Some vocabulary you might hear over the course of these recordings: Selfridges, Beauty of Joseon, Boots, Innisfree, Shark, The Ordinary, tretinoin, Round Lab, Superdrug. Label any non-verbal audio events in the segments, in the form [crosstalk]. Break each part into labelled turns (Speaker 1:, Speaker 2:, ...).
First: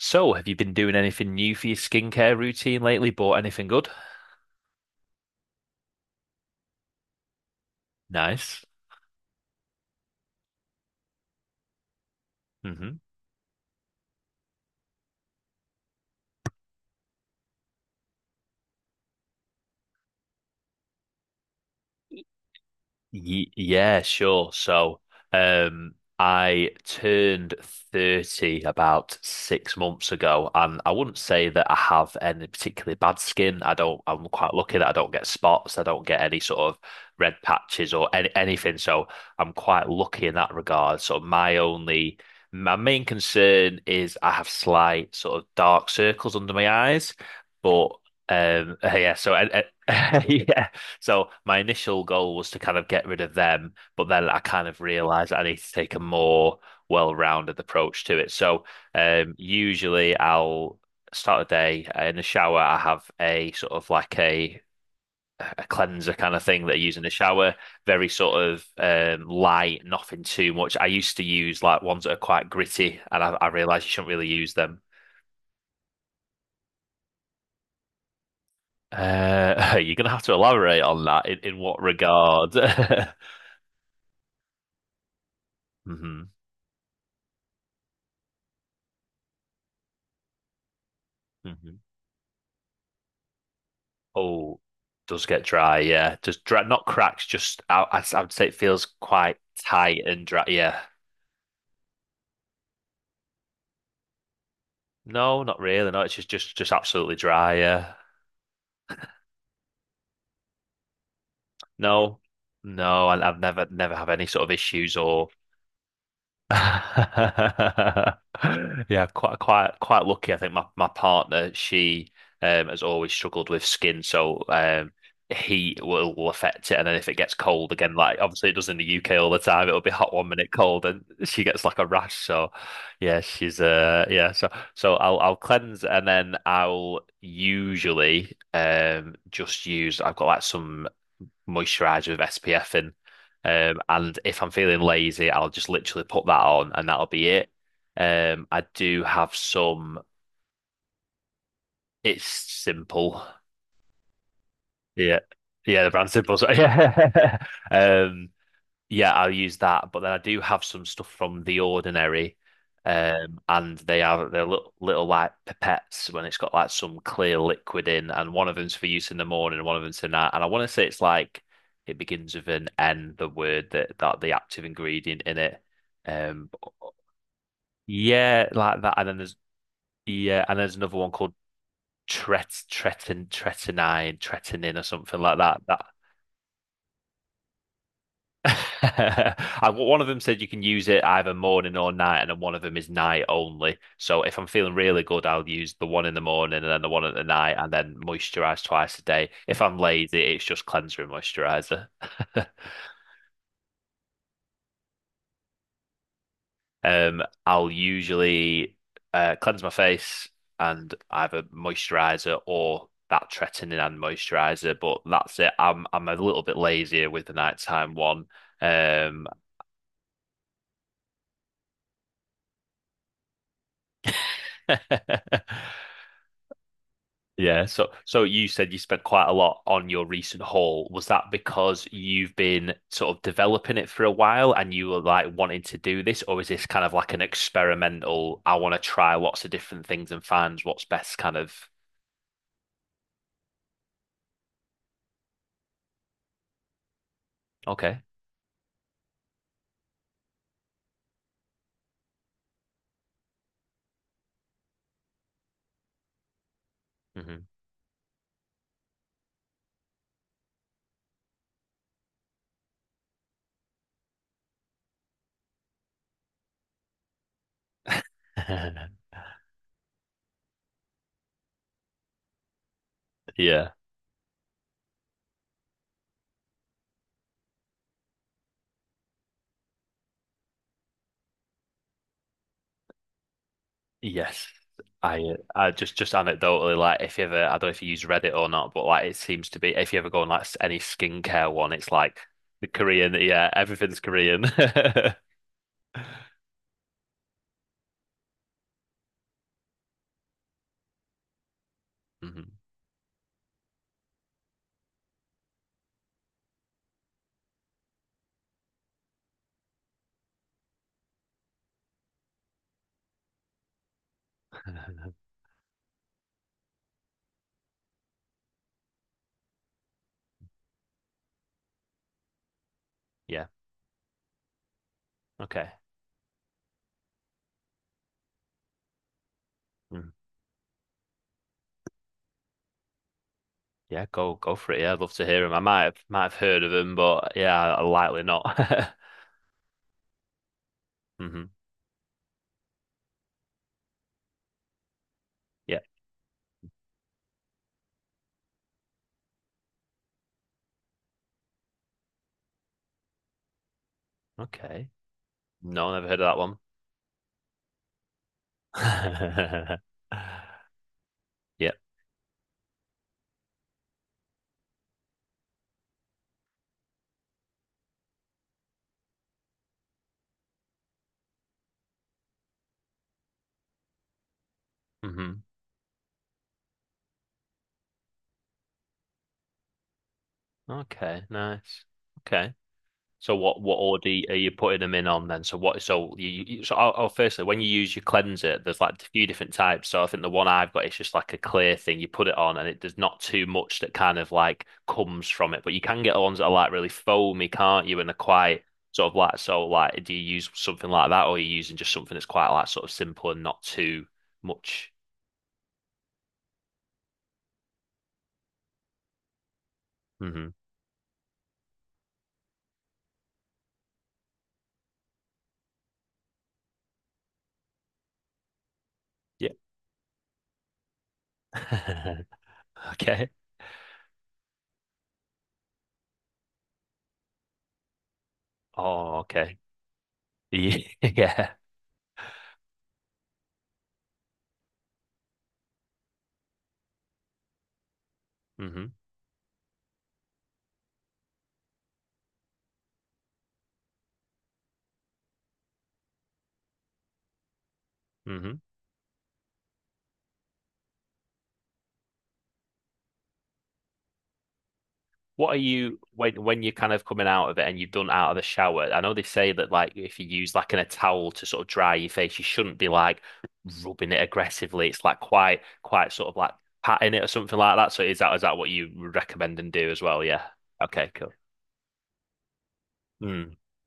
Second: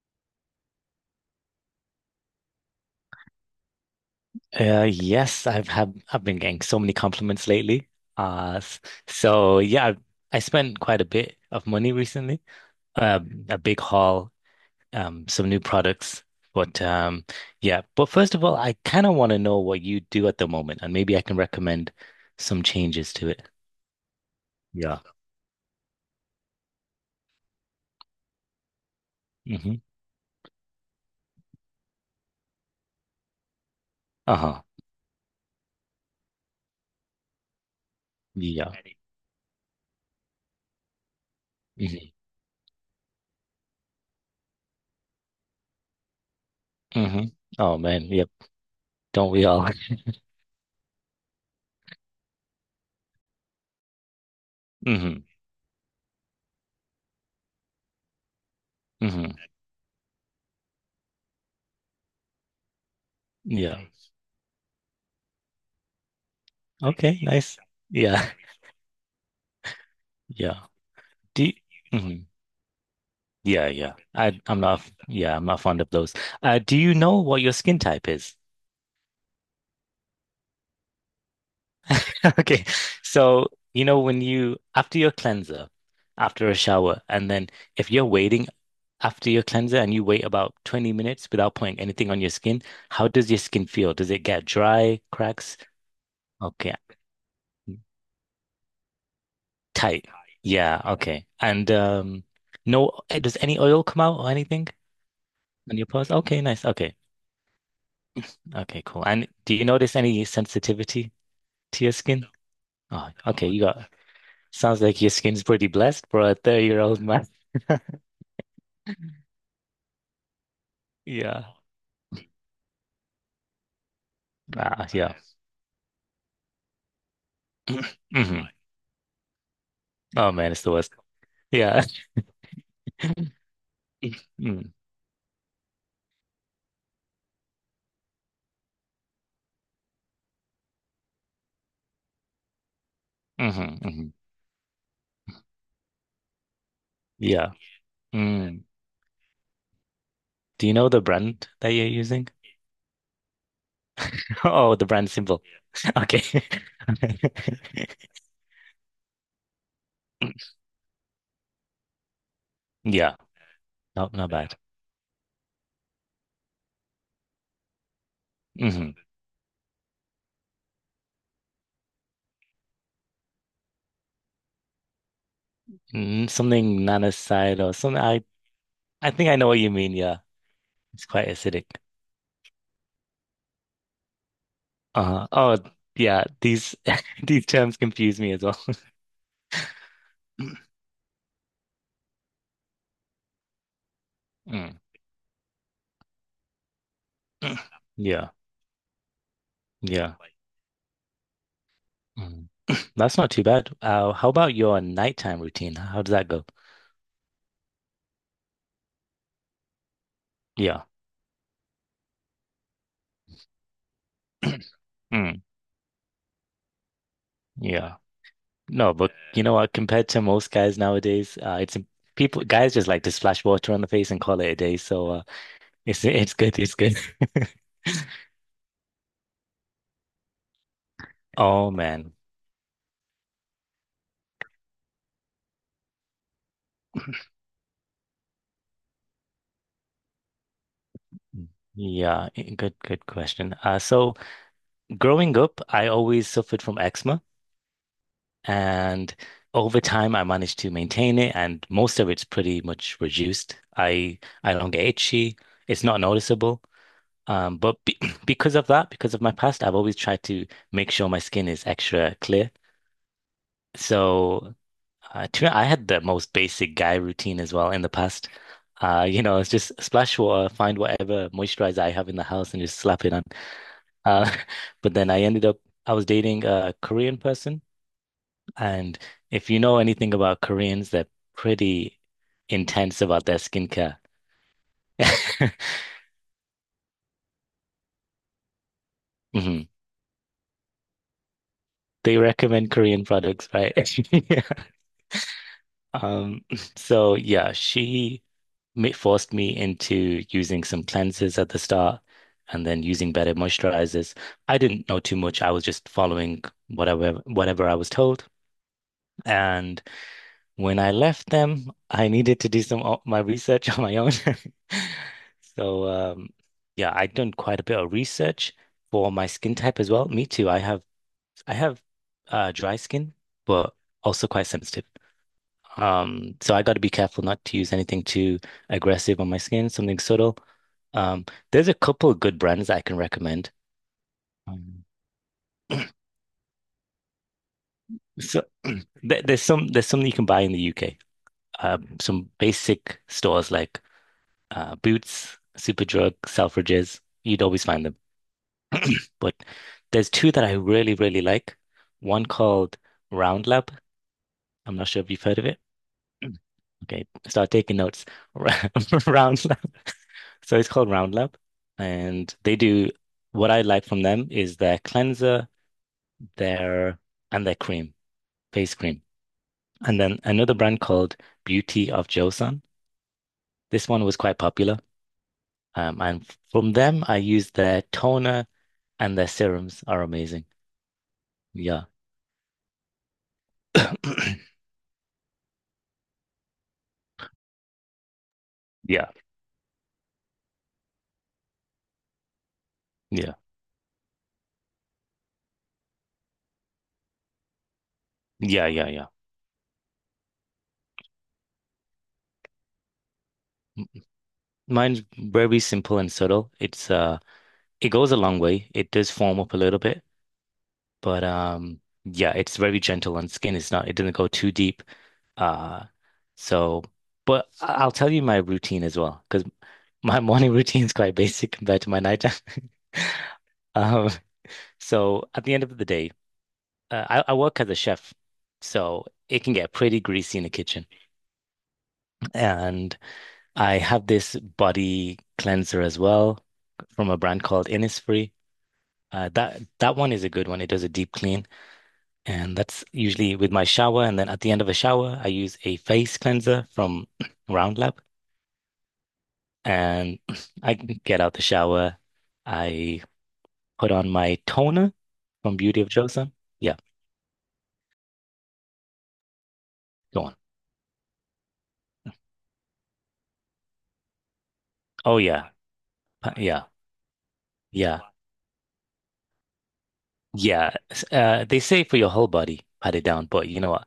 Speaker 1: So, have you been doing anything new for your skincare routine lately? Bought anything good?
Speaker 2: Yes, I've been getting so many compliments lately. Uh,
Speaker 1: Nice.
Speaker 2: s- so yeah, I spent quite a bit of money recently.
Speaker 1: Mm-hmm.
Speaker 2: A big haul, some new products. But Yeah. But first of all, I kind of want to know what you do at the moment, and maybe I can recommend some changes to it.
Speaker 1: Yeah, sure.
Speaker 2: Yeah.
Speaker 1: So, I turned 30 about six
Speaker 2: Mm-hmm.
Speaker 1: months ago, and I wouldn't say that I have any particularly bad skin. I don't, I'm quite
Speaker 2: Uh-huh.
Speaker 1: lucky that I don't get spots, I don't get any sort of red patches or any,
Speaker 2: Yeah.
Speaker 1: anything. So, I'm quite lucky in that regard. So,
Speaker 2: Mm-hmm.
Speaker 1: my main concern is I have slight sort of dark circles under my eyes,
Speaker 2: Mm-hmm. Oh
Speaker 1: but,
Speaker 2: man. Yep.
Speaker 1: [laughs] yeah,
Speaker 2: Don't
Speaker 1: so,
Speaker 2: we all? [laughs]
Speaker 1: [laughs] yeah. So my initial goal was to kind of get rid of them, but then I kind of
Speaker 2: Mm-hmm.
Speaker 1: realized I need to take a more well-rounded approach to it. So
Speaker 2: Mm-hmm.
Speaker 1: usually I'll start a day in the shower. I have a sort
Speaker 2: Yeah.
Speaker 1: of like a cleanser kind of thing that I use in the
Speaker 2: Okay.
Speaker 1: shower,
Speaker 2: Nice.
Speaker 1: very
Speaker 2: Yeah.
Speaker 1: sort
Speaker 2: [laughs]
Speaker 1: of light, nothing too
Speaker 2: Yeah.
Speaker 1: much. I used to
Speaker 2: Do.
Speaker 1: use like ones that are
Speaker 2: Mm-hmm.
Speaker 1: quite gritty, and I
Speaker 2: Yeah,
Speaker 1: realized you
Speaker 2: yeah.
Speaker 1: shouldn't really use them.
Speaker 2: I'm not fond of those. Do you know what your skin type is?
Speaker 1: [laughs] You're gonna have to elaborate on that in what
Speaker 2: [laughs]
Speaker 1: regard?
Speaker 2: Okay.
Speaker 1: [laughs]
Speaker 2: So, when you after your cleanser,
Speaker 1: Hmm.
Speaker 2: after a shower, and then if you're waiting after your cleanser and you wait about 20 minutes without
Speaker 1: Hmm.
Speaker 2: putting anything on your skin, how does your skin feel? Does it get
Speaker 1: Oh,
Speaker 2: dry,
Speaker 1: does get
Speaker 2: cracks?
Speaker 1: dry, yeah. Just dry,
Speaker 2: Okay.
Speaker 1: not cracks, just I would say it feels quite tight
Speaker 2: Tight.
Speaker 1: and dry. Yeah.
Speaker 2: Yeah, okay. And no eh, does any oil come out or anything
Speaker 1: No, not
Speaker 2: on your
Speaker 1: really. No,
Speaker 2: pores?
Speaker 1: it's just
Speaker 2: Okay,
Speaker 1: just
Speaker 2: nice.
Speaker 1: just
Speaker 2: Okay.
Speaker 1: absolutely dry. Yeah.
Speaker 2: Okay, cool. And do you notice any sensitivity to your
Speaker 1: No,
Speaker 2: skin?
Speaker 1: no,
Speaker 2: Oh,
Speaker 1: I've
Speaker 2: okay. Oh, you
Speaker 1: never
Speaker 2: got
Speaker 1: never have any sort of
Speaker 2: sounds
Speaker 1: issues
Speaker 2: like your
Speaker 1: or
Speaker 2: skin's pretty blessed for a 30-year-old man. [laughs]
Speaker 1: [laughs] yeah, quite lucky. I think my
Speaker 2: Yeah.
Speaker 1: partner, she has always struggled with skin, so
Speaker 2: Ah, yeah.
Speaker 1: heat will affect it and then if it gets cold again,
Speaker 2: [laughs] [clears throat]
Speaker 1: like
Speaker 2: hmm
Speaker 1: obviously it does in the UK all the time, it'll be hot one
Speaker 2: Oh
Speaker 1: minute
Speaker 2: man, it's the
Speaker 1: cold
Speaker 2: worst.
Speaker 1: and she gets like
Speaker 2: Yeah.
Speaker 1: a
Speaker 2: [laughs]
Speaker 1: rash. So yeah, she's yeah, so
Speaker 2: Mm,
Speaker 1: so I'll cleanse and then I'll usually just use I've got like some moisturizer with SPF in.
Speaker 2: mhm, mhm.
Speaker 1: And if I'm feeling lazy, I'll just literally put that on and that'll be it.
Speaker 2: Yeah. Mm.
Speaker 1: I do have some,
Speaker 2: Do you know the brand that you're
Speaker 1: it's
Speaker 2: using?
Speaker 1: simple.
Speaker 2: [laughs] Oh, the brand
Speaker 1: Yeah.
Speaker 2: symbol.
Speaker 1: Yeah, the
Speaker 2: [laughs]
Speaker 1: brand simple.
Speaker 2: Okay.
Speaker 1: So,
Speaker 2: [laughs]
Speaker 1: yeah. [laughs] Um, yeah, I'll use that. But then I do have some stuff from The Ordinary,
Speaker 2: Yeah.
Speaker 1: and they
Speaker 2: Not
Speaker 1: are
Speaker 2: not yeah,
Speaker 1: they're
Speaker 2: bad.
Speaker 1: little like pipettes when it's got like some clear liquid in, and one of them's for
Speaker 2: Hmm
Speaker 1: use in the morning, and one of them's for night. And I want to say it's like it begins with an N, the word that the active ingredient in it.
Speaker 2: Mm,
Speaker 1: Um,
Speaker 2: something nanoside or something.
Speaker 1: yeah, like that.
Speaker 2: I think I know what you mean. Yeah.
Speaker 1: And there's another
Speaker 2: It's
Speaker 1: one
Speaker 2: quite
Speaker 1: called
Speaker 2: acidic.
Speaker 1: tretinin or something like
Speaker 2: Oh
Speaker 1: that.
Speaker 2: yeah. These [laughs] these terms confuse me as well. [laughs]
Speaker 1: [laughs]
Speaker 2: [clears throat]
Speaker 1: And one of them said you can use it either morning or night, and then one of them is night only. So if I'm feeling
Speaker 2: Mm.
Speaker 1: really good, I'll use the one in the morning and then the one at the night, and then
Speaker 2: Yeah.
Speaker 1: moisturize twice a day. If I'm
Speaker 2: Yeah.
Speaker 1: lazy,
Speaker 2: Like,
Speaker 1: it's just cleanser and moisturizer. [laughs]
Speaker 2: Mm. [clears throat] That's not too bad. How about your nighttime routine? How does that go?
Speaker 1: I'll usually cleanse my face
Speaker 2: Yeah.
Speaker 1: and either moisturizer or that tretinoin and moisturizer, but that's
Speaker 2: Mm.
Speaker 1: it. I'm a little bit lazier with the nighttime
Speaker 2: Yeah.
Speaker 1: one.
Speaker 2: No, but
Speaker 1: Um,
Speaker 2: you know what? Compared to most guys nowadays, it's people guys just like to splash water on the face and call it a day. So
Speaker 1: [laughs]
Speaker 2: it's good. It's good. [laughs]
Speaker 1: Yeah, so you said you spent quite a lot on your recent haul. Was that
Speaker 2: Oh
Speaker 1: because
Speaker 2: man.
Speaker 1: you've been sort of developing it for a while and you were like wanting to do this, or is this kind of like an experimental, I want to try lots of different things and find what's best kind of.
Speaker 2: Yeah, good good question. So growing up, I always suffered from eczema.
Speaker 1: Okay.
Speaker 2: And over time, I managed to maintain it, and most of it's pretty much reduced. I don't get itchy. It's not noticeable.
Speaker 1: Hmm.
Speaker 2: But be [clears throat] because of that, because of my past, I've always tried to make sure my skin is extra clear. So I had the most basic guy routine as well in the past.
Speaker 1: [laughs]
Speaker 2: You know, it's just splash water, find whatever moisturizer I have in the house, and just slap it on.
Speaker 1: Yeah.
Speaker 2: Uh, [laughs] but then I was dating a Korean person. And if you know anything about Koreans, they're pretty intense about their skincare. [laughs]
Speaker 1: Yes. I just anecdotally like if you ever I don't know if you use Reddit or not, but like it seems to
Speaker 2: Mhm.
Speaker 1: be if you ever go on like any skincare one, it's
Speaker 2: They
Speaker 1: like the
Speaker 2: recommend Korean
Speaker 1: Korean, yeah,
Speaker 2: products, right?
Speaker 1: everything's
Speaker 2: [laughs] Yeah.
Speaker 1: Korean. [laughs]
Speaker 2: Um, so yeah, she forced me into using some cleansers at the start
Speaker 1: Mhm.
Speaker 2: and then using better moisturizers. I didn't know too much. I was just following whatever I was told. And when I left them, I needed to do some my research [laughs] on my own. [laughs]
Speaker 1: [laughs]
Speaker 2: So, yeah, I'd done quite a bit of research for my skin type as well. Me too. I have dry skin,
Speaker 1: Yeah.
Speaker 2: but also quite sensitive.
Speaker 1: Okay.
Speaker 2: So I got to be careful not to use anything too aggressive on my skin, something
Speaker 1: Mm.
Speaker 2: subtle. Um, there's a couple of good brands that I can recommend.
Speaker 1: Yeah, go for it.
Speaker 2: Um,
Speaker 1: Yeah, I'd love to hear him. I might have heard of him, but yeah, I likely
Speaker 2: so
Speaker 1: not. [laughs]
Speaker 2: [clears throat] there's some that you can buy in the UK.
Speaker 1: Hmm.
Speaker 2: Some basic stores like Boots,
Speaker 1: Yeah.
Speaker 2: Superdrug, Selfridges. You'd always find them. But there's two that I really, really like. One called Round Lab. I'm not
Speaker 1: Okay.
Speaker 2: sure if you've heard of it.
Speaker 1: No, never heard of that one.
Speaker 2: Okay, start taking notes. [laughs] Round Lab.
Speaker 1: [laughs]
Speaker 2: So it's called Round Lab,
Speaker 1: Yep.
Speaker 2: and they do what I like from them is their cleanser, their and their cream, face cream. And then another brand called Beauty of Joseon. This one was quite popular.
Speaker 1: Hmm.
Speaker 2: And from them, I used their toner, and their serums are amazing.
Speaker 1: Okay. Nice.
Speaker 2: Yeah.
Speaker 1: Okay. So what order are you
Speaker 2: [clears throat]
Speaker 1: putting them in on then? So I'll firstly when you use your cleanser, there's like a
Speaker 2: Yeah.
Speaker 1: few different types. So I think the one I've got is just like a clear thing. You put it on and it there's not
Speaker 2: Yeah.
Speaker 1: too much that kind of like comes from it. But you can get the ones that are like really foamy, can't you? And they're quite
Speaker 2: Yeah. Yeah. Yeah.
Speaker 1: sort of like so like do you use something like that or are you using just something that's quite like sort of simple and not
Speaker 2: M-
Speaker 1: too much?
Speaker 2: Mine's very simple and subtle. It's it goes a long way. It does foam up a little bit,
Speaker 1: Hmm.
Speaker 2: but yeah, it's very gentle on skin. It doesn't go too deep. Uh so but I'll tell you my routine as well, because
Speaker 1: Yeah.
Speaker 2: my [laughs] morning routine is quite basic compared to my nighttime.
Speaker 1: [laughs]
Speaker 2: [laughs]
Speaker 1: Okay.
Speaker 2: Um, so at the end of the day, I work as a chef, so
Speaker 1: Oh,
Speaker 2: it can
Speaker 1: okay.
Speaker 2: get pretty greasy in the
Speaker 1: [laughs] Yeah.
Speaker 2: kitchen.
Speaker 1: Yeah.
Speaker 2: And I have this body cleanser as well from a brand called Innisfree.
Speaker 1: Hmm.
Speaker 2: That that one is a good one. It does a deep clean, and that's usually with my shower. And then at the end of a shower, I use a face cleanser from [clears throat] Roundlab, and I get out the shower. I put on my toner
Speaker 1: What
Speaker 2: from
Speaker 1: are
Speaker 2: Beauty of
Speaker 1: you
Speaker 2: Joseon.
Speaker 1: When you're
Speaker 2: Yeah,
Speaker 1: kind of coming out of it and you've done out of the shower? I know they say that like if
Speaker 2: go
Speaker 1: you
Speaker 2: on.
Speaker 1: use like in a towel to sort of dry your face, you shouldn't be like rubbing it aggressively. It's
Speaker 2: Oh
Speaker 1: like
Speaker 2: yeah,
Speaker 1: quite sort of like
Speaker 2: Yeah,
Speaker 1: patting it or something like that.
Speaker 2: yeah,
Speaker 1: So is that what you would recommend and do as well? Yeah.
Speaker 2: yeah.
Speaker 1: Okay, cool.
Speaker 2: They say for your whole body, pat it down, but
Speaker 1: Hmm.
Speaker 2: you know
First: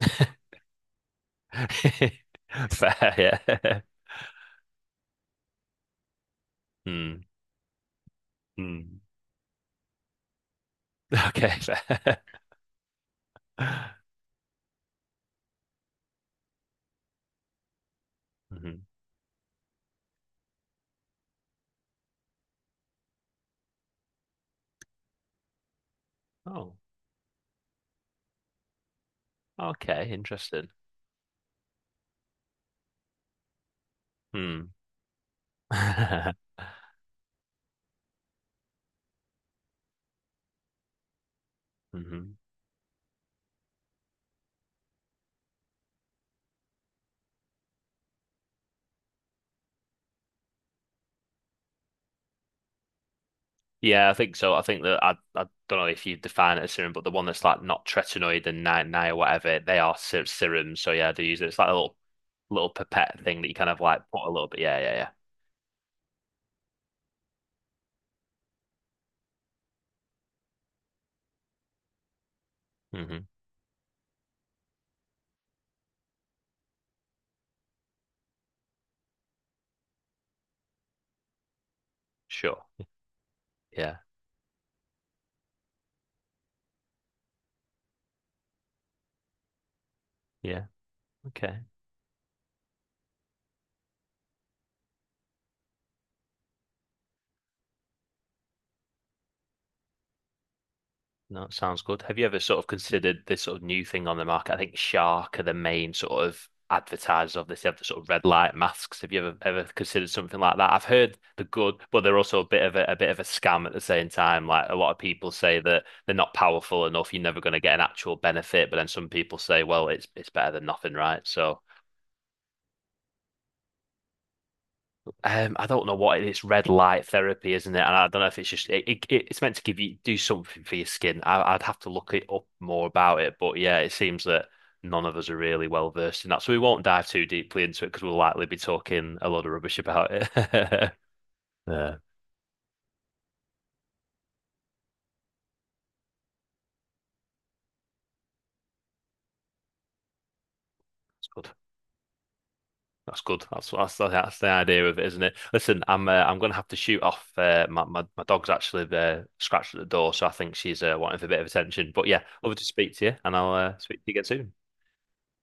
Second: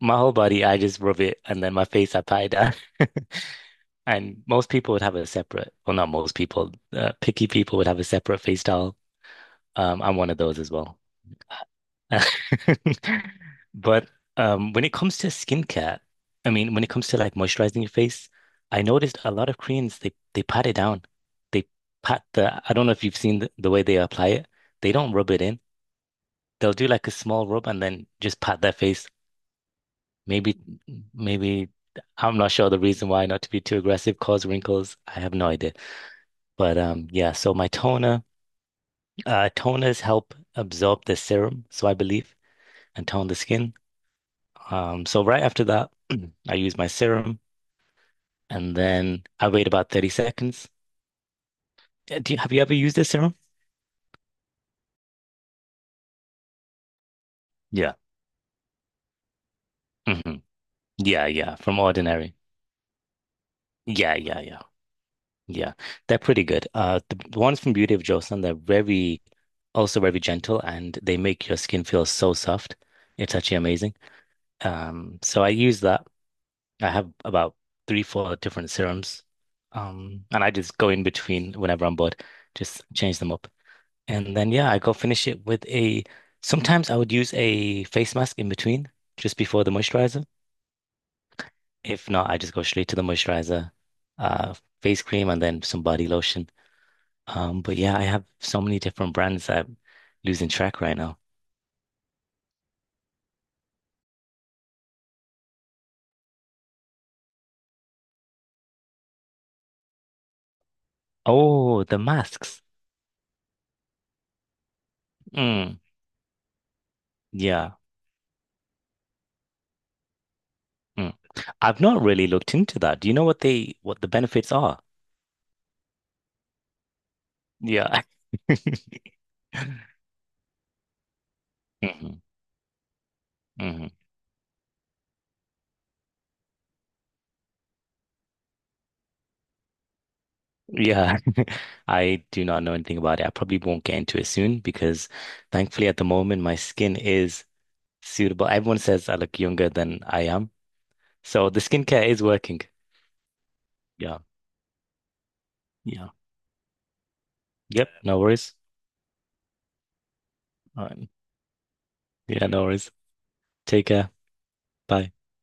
Speaker 2: my whole body, I just rub it, and then my face, I pat it
Speaker 1: [laughs]
Speaker 2: down. [laughs]
Speaker 1: Fair, yeah. [laughs]
Speaker 2: And most people would have a separate, well, not most people,
Speaker 1: Hmm.
Speaker 2: picky people would have a separate face towel.
Speaker 1: Hmm.
Speaker 2: I'm one of those as well.
Speaker 1: Okay, fair. [laughs]
Speaker 2: [laughs] But when it comes to skincare, I mean, when it comes to like moisturizing your face, I
Speaker 1: Mhm.
Speaker 2: noticed a lot of Koreans they pat it down. They pat the, I don't know if you've seen the way they apply it. They don't rub it in. They'll
Speaker 1: Oh,
Speaker 2: do like a small rub and then just pat their face.
Speaker 1: okay,
Speaker 2: Maybe,
Speaker 1: interesting.
Speaker 2: maybe I'm not sure the reason why, not to be too aggressive, cause
Speaker 1: Hmm.
Speaker 2: wrinkles. I have no idea.
Speaker 1: [laughs]
Speaker 2: But yeah. So my toner, toners help absorb the serum, so I believe,
Speaker 1: Mhm.
Speaker 2: and tone the skin. So right after that, [clears throat] I use my serum, and then I wait about 30 seconds. Have you ever used this serum?
Speaker 1: Yeah, I think so. I think that I don't know if you define it as serum, but the one that's like not
Speaker 2: Yeah.
Speaker 1: tretinoid and ni or whatever, they are ser
Speaker 2: hmm
Speaker 1: serums. So yeah, they
Speaker 2: Yeah,
Speaker 1: use it.
Speaker 2: yeah.
Speaker 1: It's like a
Speaker 2: From
Speaker 1: little
Speaker 2: Ordinary.
Speaker 1: little pipette thing that you kind of like
Speaker 2: Yeah,
Speaker 1: put a
Speaker 2: yeah,
Speaker 1: little bit.
Speaker 2: yeah.
Speaker 1: Yeah, yeah,
Speaker 2: Yeah, they're pretty good. The ones from Beauty of Joseon, they're very, also very gentle, and they make your skin feel so soft.
Speaker 1: yeah. Hmm.
Speaker 2: It's actually amazing. So I use that. I have about three, four different serums, and I just go in between whenever I'm bored,
Speaker 1: Sure.
Speaker 2: just change them up,
Speaker 1: Yeah,
Speaker 2: and then yeah, I go finish it with a. Sometimes I would use a face mask in between, just before the moisturizer.
Speaker 1: yeah. Okay.
Speaker 2: If not, I just go straight to the moisturizer, uh, face cream, and then some body lotion. But yeah, I have so many different brands that I'm losing track right now.
Speaker 1: No, it sounds good. Have you ever sort of considered this sort of new thing on the market? I think Shark are the main sort of advertisers of this. They have the sort of red light masks. Have you ever considered something like that? I've heard the good,
Speaker 2: Oh, the
Speaker 1: but they're also a bit
Speaker 2: masks.
Speaker 1: of a, a bit of a scam at the same time. Like a lot of people say
Speaker 2: Mm,
Speaker 1: that they're not powerful enough, you're never going to get
Speaker 2: yeah.
Speaker 1: an actual benefit, but then some people say, well, it's better than nothing,
Speaker 2: Mm.
Speaker 1: right? So
Speaker 2: I've not really looked into that. Do you know what they what the benefits are?
Speaker 1: I don't know what it is. Red light therapy, isn't it? And
Speaker 2: Yeah.
Speaker 1: I don't know if it's just
Speaker 2: [laughs]
Speaker 1: It's meant to give you do something for your skin. I'd have to look
Speaker 2: hmm
Speaker 1: it up more about it. But yeah,
Speaker 2: hmm
Speaker 1: it seems that none of us are really well versed in that, so we won't dive too deeply into it because we'll likely be talking a lot of rubbish about it. [laughs]
Speaker 2: Yeah, [laughs]
Speaker 1: Yeah,
Speaker 2: I do not know anything about it. I probably won't get into it soon because thankfully at the moment my skin is suitable. Everyone says I look younger than I am.
Speaker 1: that's good.
Speaker 2: So the skincare is working.
Speaker 1: That's good. That's the,
Speaker 2: Yeah.
Speaker 1: that's the idea of it, isn't it? Listen, I'm
Speaker 2: Yeah.
Speaker 1: uh, I'm gonna have to shoot off. My,
Speaker 2: Yep.
Speaker 1: my
Speaker 2: No
Speaker 1: my dog's
Speaker 2: worries.
Speaker 1: actually scratched at the door, so I think she's
Speaker 2: All right.
Speaker 1: wanting for a bit of attention. But yeah,
Speaker 2: Yeah,
Speaker 1: lovely
Speaker 2: no
Speaker 1: to
Speaker 2: worries.
Speaker 1: speak to you, and I'll
Speaker 2: Take
Speaker 1: speak to you
Speaker 2: care.
Speaker 1: again soon.
Speaker 2: Bye.